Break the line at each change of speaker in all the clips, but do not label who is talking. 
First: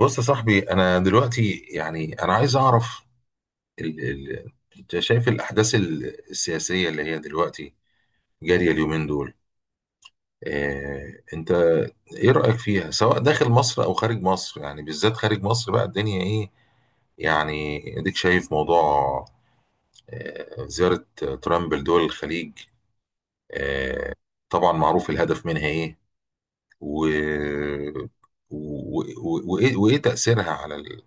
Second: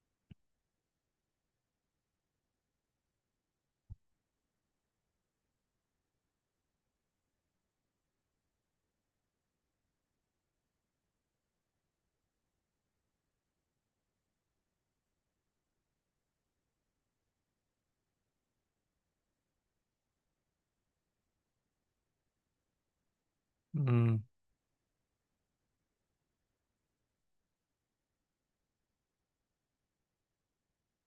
بص يا صاحبي، انا دلوقتي يعني انا عايز اعرف ال... ال... انت شايف الاحداث السياسيه اللي هي دلوقتي جاريه اليومين دول. انت ايه رايك فيها، سواء داخل مصر او خارج مصر، يعني بالذات خارج مصر بقى الدنيا ايه؟ يعني اديك شايف موضوع زياره ترامب لدول الخليج. آه...
امم
طبعا معروف الهدف منها ايه، و... و... وايه تاثيرها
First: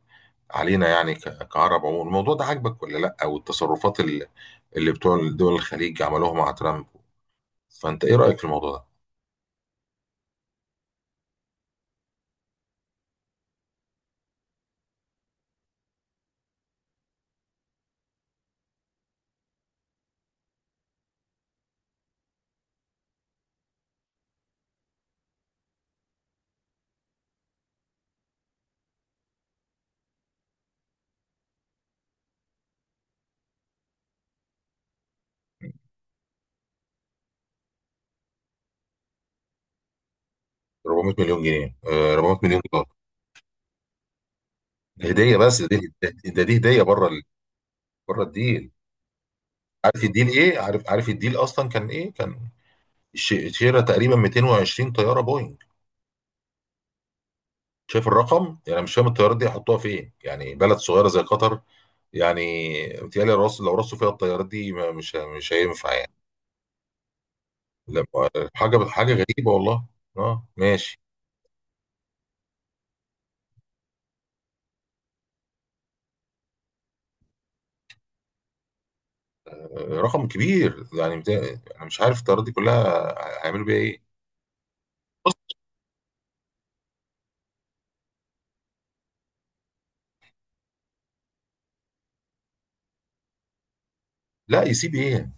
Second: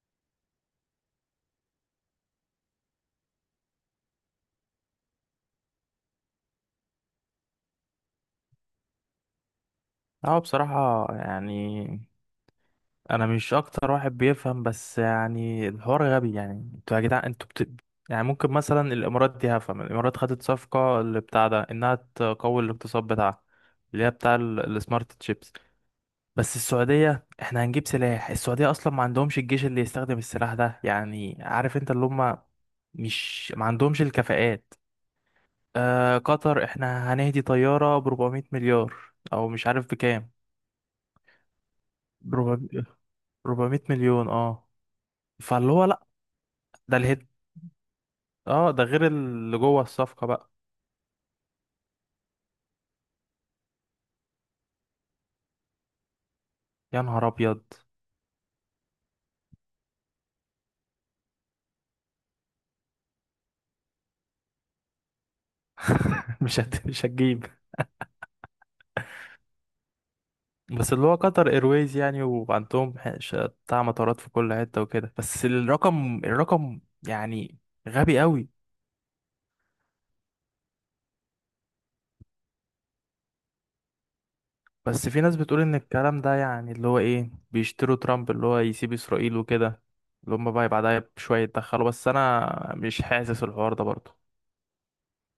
علينا، يعني كعرب عموما. الموضوع ده عاجبك ولا لا؟ او التصرفات اللي بتوع دول الخليج عملوها مع ترامب، فانت ايه رايك في الموضوع ده؟
اه بصراحة يعني انا مش اكتر واحد بيفهم، بس يعني الحوار غبي. يعني انتوا يا جدعان يعني ممكن مثلا الامارات دي. هفهم الامارات خدت صفقة اللي بتاع ده انها تقوي الاقتصاد بتاعها، اللي هي بتاع السمارت تشيبس. بس السعودية احنا هنجيب سلاح؟ السعودية اصلا ما عندهمش الجيش اللي يستخدم السلاح ده. يعني عارف انت اللي هم مش ما عندهمش الكفاءات. قطر احنا هنهدي طيارة ب 400 مليار، او مش عارف
400 مليون جنيه، 400 مليون
بكام.
دولار.
400 مليون، اه.
ده هديه، بس ده
فاللي هو
دي
لا
ده ده دي هديه
ده
بره
الهيد.
بره الديل.
اه ده غير اللي جوه
عارف الديل
الصفقة بقى.
ايه؟ عارف الديل اصلا كان ايه؟ كان شراء تقريبا 220 طياره بوينج.
يا نهار ابيض!
شايف الرقم؟ يعني أنا مش فاهم الطيارات دي هيحطوها فين، يعني بلد صغيره زي قطر يعني. متهيألي رص، لو رصوا فيها الطيارات دي مش هينفع يعني.
مش هتجيب.
لا، حاجه غريبه والله. اه
بس
ماشي.
اللي هو قطر ايرويز يعني، وعندهم بتاع مطارات في كل حتة وكده، بس الرقم، الرقم يعني غبي قوي.
رقم كبير يعني، انا مش عارف الطيارات دي كلها هيعملوا بيها ايه.
بس في ناس
بص.
بتقول ان الكلام ده يعني اللي هو ايه، بيشتروا ترامب، اللي هو يسيب اسرائيل وكده، اللي هم بقى بعدها بشوية يتدخلوا، بس انا مش حاسس الحوار ده برضه.
لا يسيب ايه؟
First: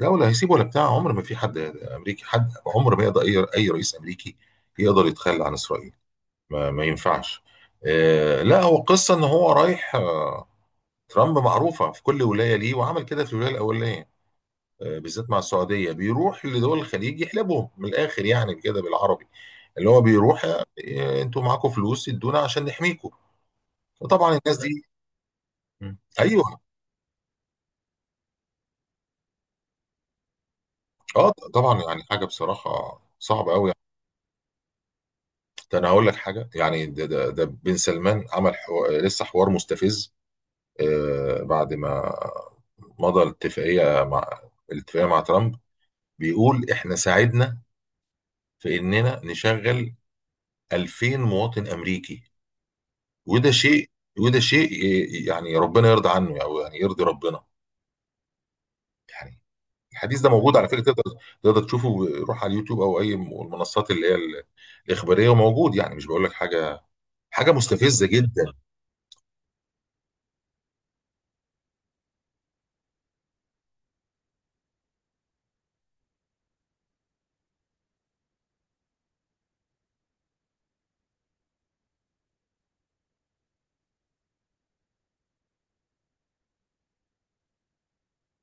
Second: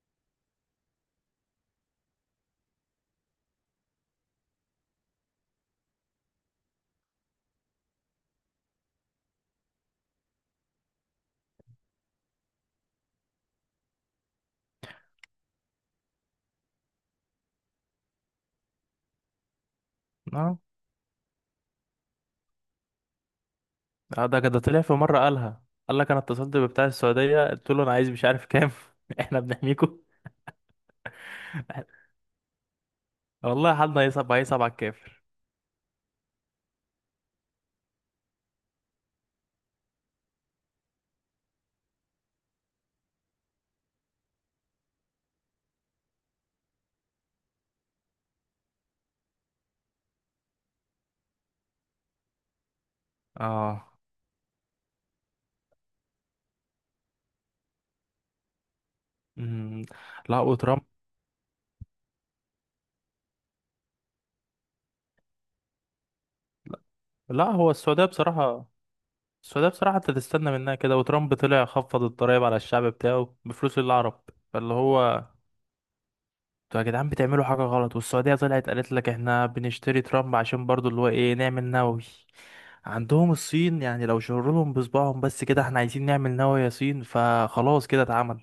لا، ولا هيسيب ولا بتاع. عمر ما في حد امريكي، حد عمر ما يقدر، اي اي رئيس امريكي يقدر يتخلى عن اسرائيل. ما ينفعش. لا، هو قصه ان هو رايح. ترامب معروفه في كل ولايه ليه، وعمل كده في الولايه الاولانيه. بالذات مع السعوديه بيروح لدول الخليج يحلبهم من الاخر، يعني كده بالعربي اللي هو بيروح: إيه، انتوا معاكم فلوس؟ ادونا عشان نحميكم.
اه
وطبعا
ده
الناس
كده طلع
دي.
في مرة قالها.
مم.
قال لك انا اتصلت
ايوه.
ببتاع السعودية، قلت له انا عايز مش عارف كام احنا بنحميكوا.
اه طبعا، يعني حاجه بصراحه صعبه قوي.
والله حالنا هيصعب على الكافر.
ده انا هقول لك حاجه، يعني ده بن سلمان عمل لسه حوار مستفز. بعد ما مضى الاتفاقيه مع ترامب، بيقول احنا ساعدنا في اننا نشغل 2000 مواطن امريكي. وده
اه.
شيء وده شيء يعني ربنا يرضى عنه، او يعني يرضي ربنا يعني.
امم
الحديث ده
لا
موجود على فكره،
وترامب.
تقدر تشوفه. روح على اليوتيوب او اي المنصات اللي هي الاخباريه، وموجود. يعني مش بقول لك حاجه،
لا
حاجه
هو السعودية
مستفزه جدا.
بصراحة. السعودية بصراحة انت تستنى منها كده. وترامب طلع خفض الضرايب على الشعب بتاعه بفلوس للعرب. فاللي هو انتوا يا جدعان بتعملوا حاجة غلط، والسعودية طلعت قالت لك احنا بنشتري ترامب عشان برضو اللي هو ايه نعمل نووي. عندهم الصين يعني، لو شروا لهم بصبعهم بس كده احنا عايزين نعمل نووي يا صين، فخلاص كده اتعمل.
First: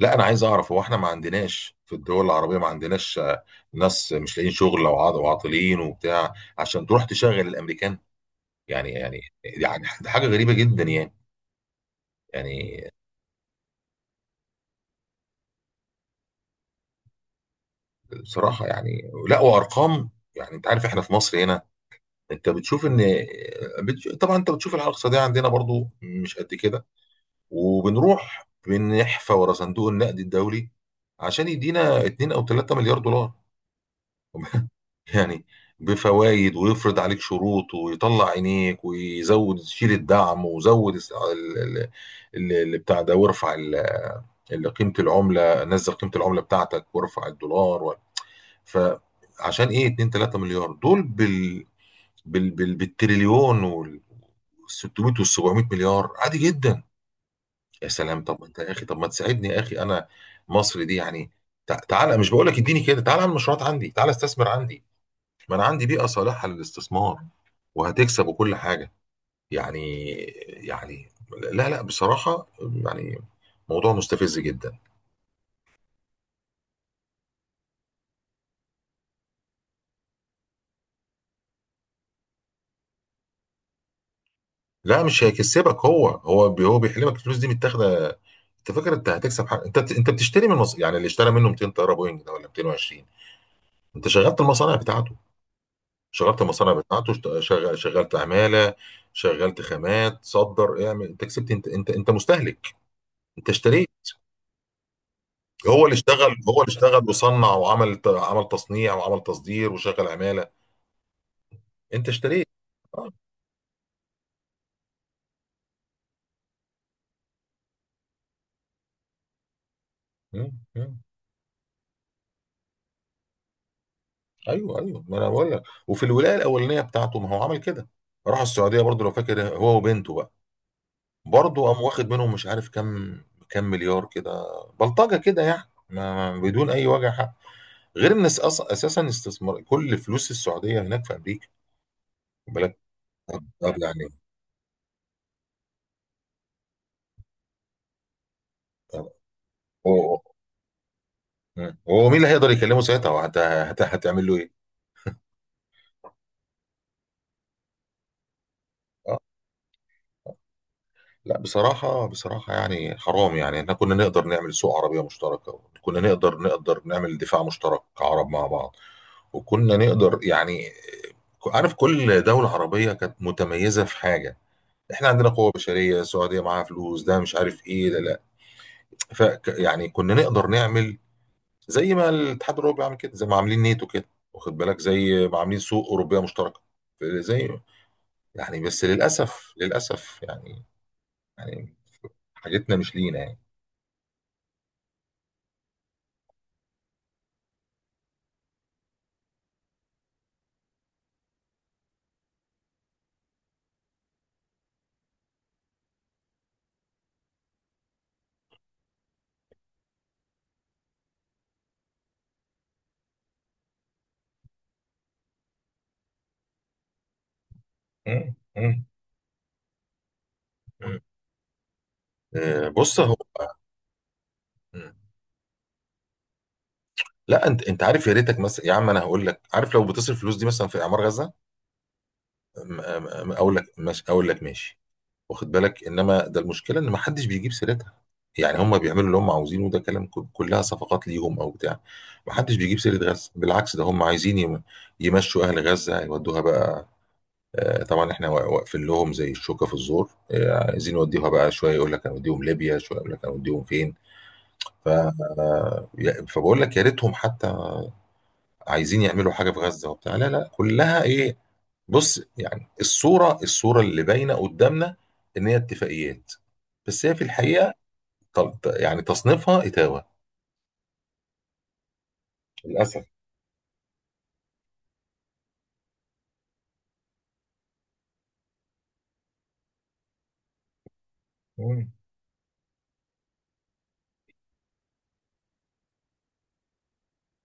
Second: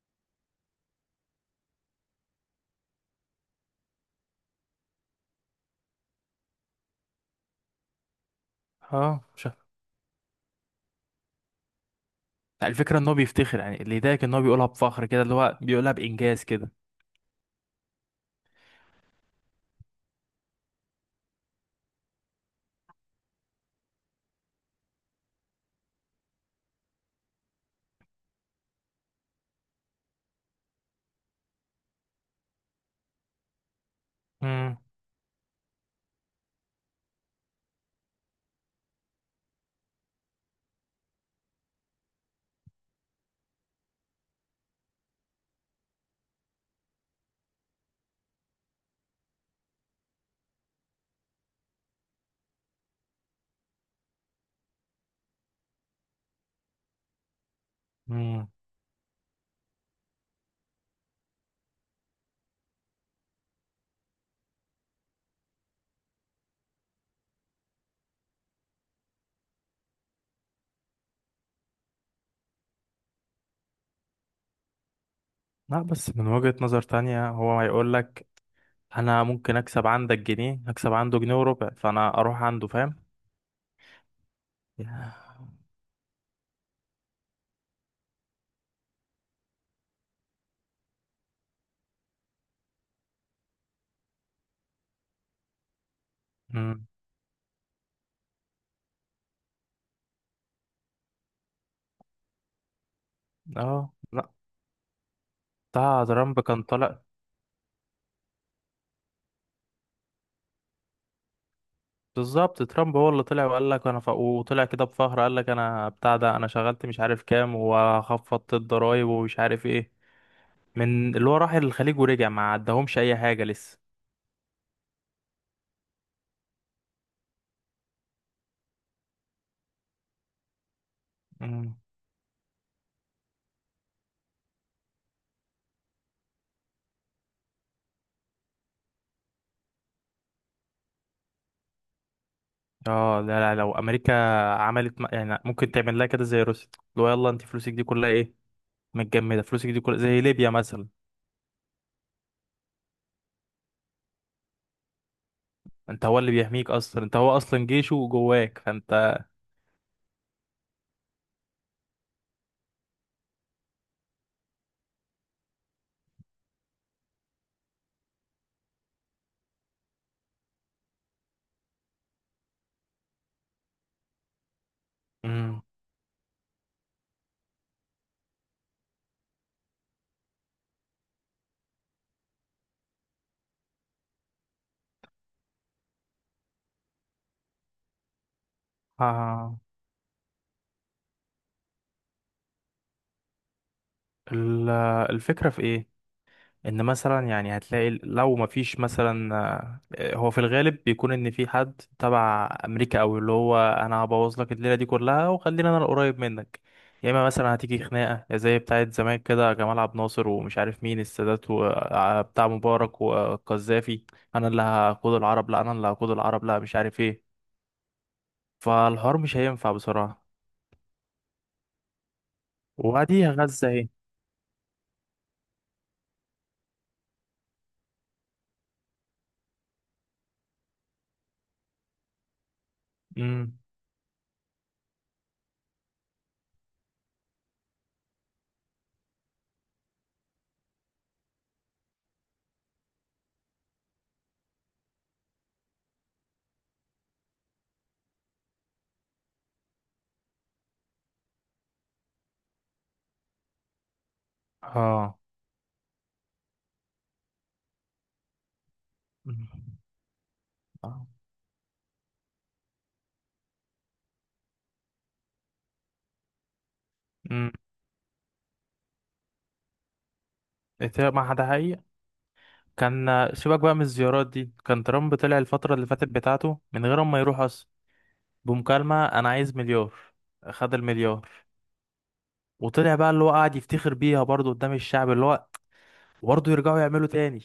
لا، انا عايز اعرف، هو احنا ما عندناش في الدول العربيه، ما عندناش ناس مش لاقيين شغل، او وعاطلين وبتاع عشان تروح تشغل الامريكان؟ يعني يعني
اه مش ه-
يعني ده حاجه غريبه جدا يعني. يعني
الفكرة ان هو بيفتخر، يعني اللي يضايقك ان هو بيقولها بفخر كده، اللي هو بيقولها بإنجاز كده.
بصراحه يعني، لا، وارقام. يعني انت عارف احنا في مصر هنا، انت بتشوف ان، طبعا انت بتشوف الحاله الاقتصاديه عندنا برضو مش قد كده، وبنروح بنحفى ورا صندوق النقد الدولي عشان يدينا 2 او 3 مليار دولار.
امم
يعني بفوائد، ويفرض عليك شروط، ويطلع عينيك، ويزود، شيل الدعم، وزود اللي بتاع ده، وارفع اللي قيمة العملة، نزل قيمة العملة بتاعتك وارفع الدولار. فعشان ايه؟ 2 3 مليار دول بالتريليون، وال 600 وال 700 مليار عادي جدا. يا سلام، طب
امم
انت يا اخي، طب ما تساعدني يا اخي، انا مصر دي يعني. تعالى، مش بقول لك اديني، كده تعالى على المشروعات عندي، تعالى استثمر عندي، ما انا عندي بيئه صالحه للاستثمار، وهتكسب وكل حاجه يعني. يعني لا لا، بصراحه يعني موضوع مستفز جدا.
لا بس من وجهة نظر تانية هو هيقول لك انا ممكن اكسب عندك جنيه، اكسب عنده جنيه وربع، فانا اروح عنده، فاهم
لا،
يا.
مش هيكسبك، هو هو بيحلمك، الفلوس دي متاخده. انت فاكر انت هتكسب حاجه؟ انت بتشتري من مصر يعني؟ اللي اشترى منه 200 طياره بوينج ده ولا 220. انت شغلت المصانع بتاعته،
امم
شغلت عماله، شغلت خامات، صدر، اعمل. انت كسبت؟ انت مستهلك، انت اشتريت.
اه لا
هو اللي
بتاع
اشتغل،
ترامب
هو
كان
اللي
طالع.
اشتغل وصنع وعمل ت- عمل تصنيع وعمل تصدير وشغل عماله. انت اشتريت.
بالظبط ترامب هو
آه.
اللي طلع وقال لك وطلع كده بفخر، قال لك انا بتاع ده، انا شغلت مش عارف كام، وخفضت الضرايب ومش عارف ايه.
مم. مم.
من اللي هو راح الخليج ورجع ما عدهمش اي حاجه لسه.
ايوه ايوه، ما انا بقول لك، وفي الولايه الاولانيه بتاعته ما هو عمل كده. راح السعوديه برضه لو فاكر هو وبنته بقى، برضه
مم.
قام واخد منهم مش عارف كام، كام مليار كده، بلطجه كده يعني، بدون اي وجع حق. غير ان اساسا استثمار كل فلوس السعوديه هناك في امريكا، خد بالك.
اه لا، لو
طب
امريكا
يعني،
يعني ممكن تعمل لها كده زي روسيا. لو يلا انت فلوسك دي كلها ايه،
آه،
متجمده، فلوسك دي كلها
هو.
زي ليبيا مثلا.
مم. هو مين اللي هيقدر يكلمه ساعتها؟ وهت- هت- هتعمل له ايه؟
انت هو اللي بيحميك اصلا، انت هو اصلا جيشه جواك
آه.
فانت.
لا، بصراحه يعني حرام، يعني احنا كنا نقدر نعمل سوق عربيه مشتركه، كنا نقدر، نعمل دفاع مشترك كعرب مع بعض، وكنا نقدر يعني، عارف، كل دوله عربيه كانت متميزه في حاجه، احنا عندنا قوة
مم.
بشرية، السعودية معاها فلوس، ده مش عارف ايه ده، لا. ف يعني كنا نقدر نعمل زي ما الاتحاد الاوروبي عامل كده، زي ما عاملين نيتو كده، واخد بالك، زي ما عاملين سوق اوروبيه مشتركه زي. يعني بس للاسف
آه.
للاسف يعني، يعني حاجتنا مش لينا يعني.
ال- الفكره في ايه؟ ان مثلا يعني هتلاقي لو مفيش مثلا آه، هو في الغالب بيكون ان في حد تبع امريكا، او اللي هو انا هبوظ لك الليله دي كلها وخلينا انا القريب منك، يا اما مثلا هتيجي خناقه زي بتاعه زمان كده، جمال عبد الناصر ومش عارف مين، السادات وبتاع مبارك والقذافي، انا اللي هقود العرب، لا انا اللي هقود العرب، لا مش عارف ايه.
مم. مم.
فالحوار مش هينفع بصراحه.
مم. بص هو.
وبعديها غزه ايه؟
مم. لا، انت، انت عارف، يا ريتك مثلا يا عم، انا هقول لك، عارف، لو بتصرف الفلوس دي مثلا في اعمار غزه، اقول
امم
لك ماشي، اقول لك ماشي، واخد بالك. انما ده المشكله ان ما حدش بيجيب سيرتها، يعني هم بيعملوا اللي هم عاوزينه، وده كلام كلها صفقات ليهم او بتاع. ما حدش بيجيب سيره غزه، بالعكس، ده هم عايزين يمشوا اهل غزه، يودوها بقى. طبعا احنا واقفين لهم زي الشوكه في الزور. عايزين يوديوها بقى، شويه يقول لك هنوديهم ليبيا، شويه يقول لك هنوديهم فين.
اه
فبقول لك يا ريتهم حتى عايزين يعملوا
امم
حاجه في غزه وبتاع، لا لا، كلها
آه.
ايه. بص، يعني الصوره، الصوره اللي باينه قدامنا ان هي اتفاقيات، بس هي في
مم.
الحقيقه يعني تصنيفها اتاوه
ما ده حقيقي.
للاسف.
كان سيبك بقى من الزيارات دي، كان ترامب طلع الفترة اللي فاتت بتاعته من غير ما يروح أصلا، بمكالمة: أنا عايز مليار، خد المليار.
مم.
وطلع بقى اللي هو قاعد يفتخر بيها برضه قدام الشعب، اللي هو برضه يرجعوا يعملوا تاني.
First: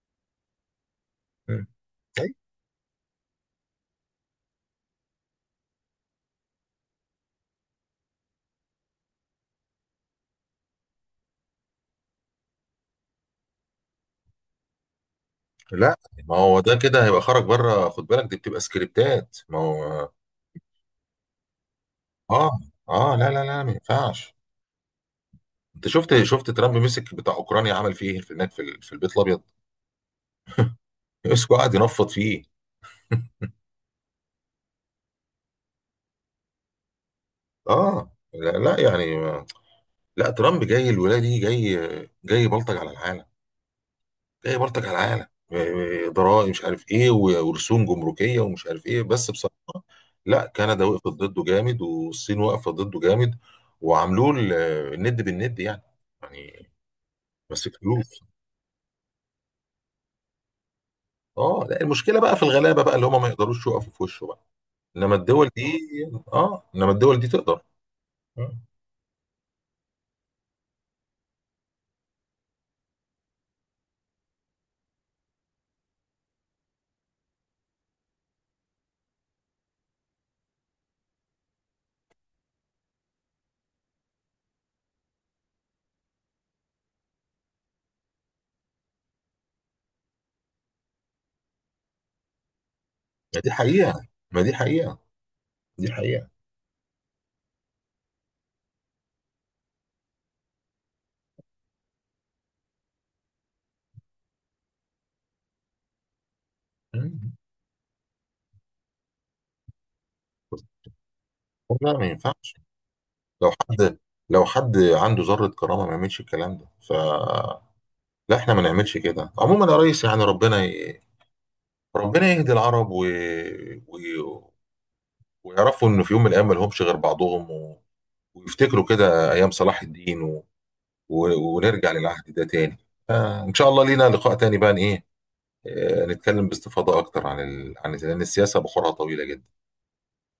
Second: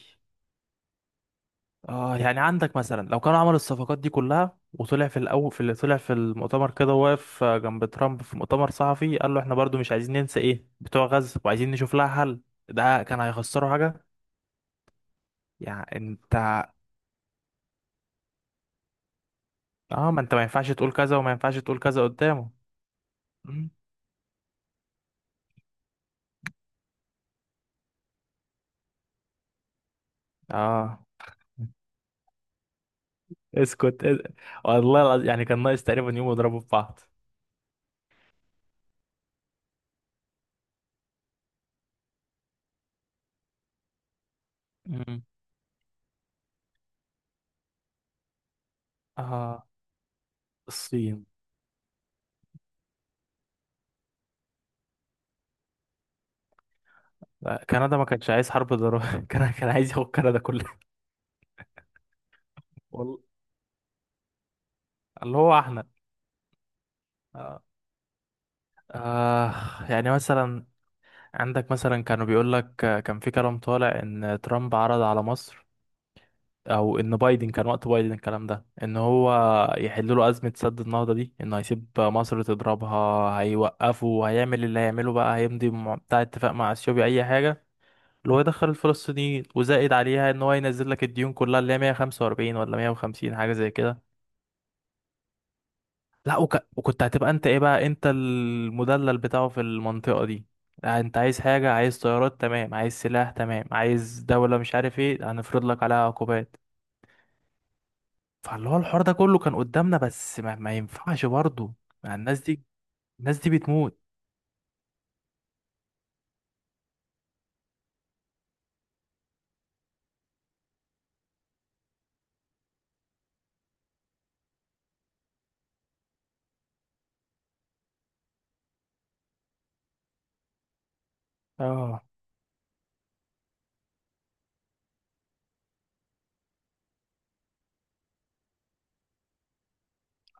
مم.
اه.
طيب.
يعني عندك مثلا لو كانوا عملوا الصفقات دي كلها وطلع في الأول في اللي طلع في المؤتمر كده، واقف جنب ترامب في مؤتمر صحفي قال له احنا برضه مش عايزين ننسى ايه بتوع غزة، وعايزين نشوف لها حل، ده كان هيخسروا حاجة؟ يعني
لا، ما
انت.
هو ده كده هيبقى خرج بره خد بالك، دي بتبقى سكريبتات، ما هو.
اه ما انت ما ينفعش تقول كذا وما ينفعش تقول كذا
اه.
قدامه.
اه لا لا لا،
مم.
ما ينفعش. انت شفت، ترامب مسك بتاع اوكرانيا عمل فيه ايه في هناك، في البيت الابيض؟
اه.
مسكه، قعد ينفض فيه.
اسكت اس- والله العظيم يعني كان ناقص تقريبا يوم يضربوا في بعض.
اه، لا, لا يعني، لا، ترامب جاي الولايه دي، جاي، جاي بلطج على العالم، جاي بلطج على
مم.
العالم. ضرائب مش عارف ايه ورسوم جمركيه ومش عارف ايه، بس
اه.
بصراحه لا، كندا وقفت
الصين.
ضده جامد، والصين واقفه ضده جامد، وعاملوه الند بالند يعني. يعني
لا،
ماسك
كندا ما
فلوس.
كانش عايز حرب ضرورية كان عايز ياخد كندا كلها.
اه لا، المشكله بقى في الغلابه بقى، اللي
والله.
هم ما يقدروش يقفوا في وشه بقى، انما
اللي
الدول
هو
دي،
احنا.
اه، انما الدول دي تقدر.
آه.
مم.
آه. يعني مثلا عندك مثلا كانوا بيقول لك، كان في كلام طالع ان ترامب عرض على مصر، او ان بايدن كان، وقت بايدن الكلام ده، ان هو يحل له ازمه سد النهضه دي، انه هيسيب مصر تضربها، هيوقفوا، هيعمل اللي هيعمله بقى، بتاع اتفاق مع اثيوبيا اي حاجه، اللي هو يدخل الفلسطينيين، وزائد عليها ان هو ينزل لك الديون كلها اللي هي 145 ولا 150
ما دي
حاجه زي كده.
حقيقه، ما دي حقيقه، دي حقيقه.
لا وك... وكنت هتبقى انت ايه بقى، انت المدلل بتاعه في المنطقه دي. لا، انت عايز حاجه، عايز طيارات تمام، عايز سلاح تمام، عايز دوله مش عارف ايه هنفرض لك عليها عقوبات.
مم.
فاللي هو الحوار ده كله كان قدامنا، بس ما ينفعش برضه
لا، ما
مع الناس
ينفعش.
دي. الناس دي
لو حد
بتموت.
لو حد عنده ذرة كرامة ما يعملش الكلام ده. ف لا، احنا ما نعملش كده عموما يا ريس، يعني ربنا ربنا يهدي العرب، و... ويعرفوا انه في يوم من الايام ما لهمش غير بعضهم، ويفتكروا كده ايام صلاح الدين، و... ونرجع
اه.
للعهد ده تاني. ان شاء الله لينا لقاء تاني بقى ايه. نتكلم باستفاضة اكتر عن لان السياسة بحورها طويلة جدا.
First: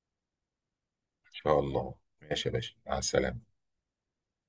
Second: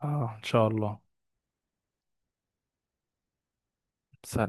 اه ان شاء الله.
ان شاء الله. ماشي يا باشا، مع السلامة.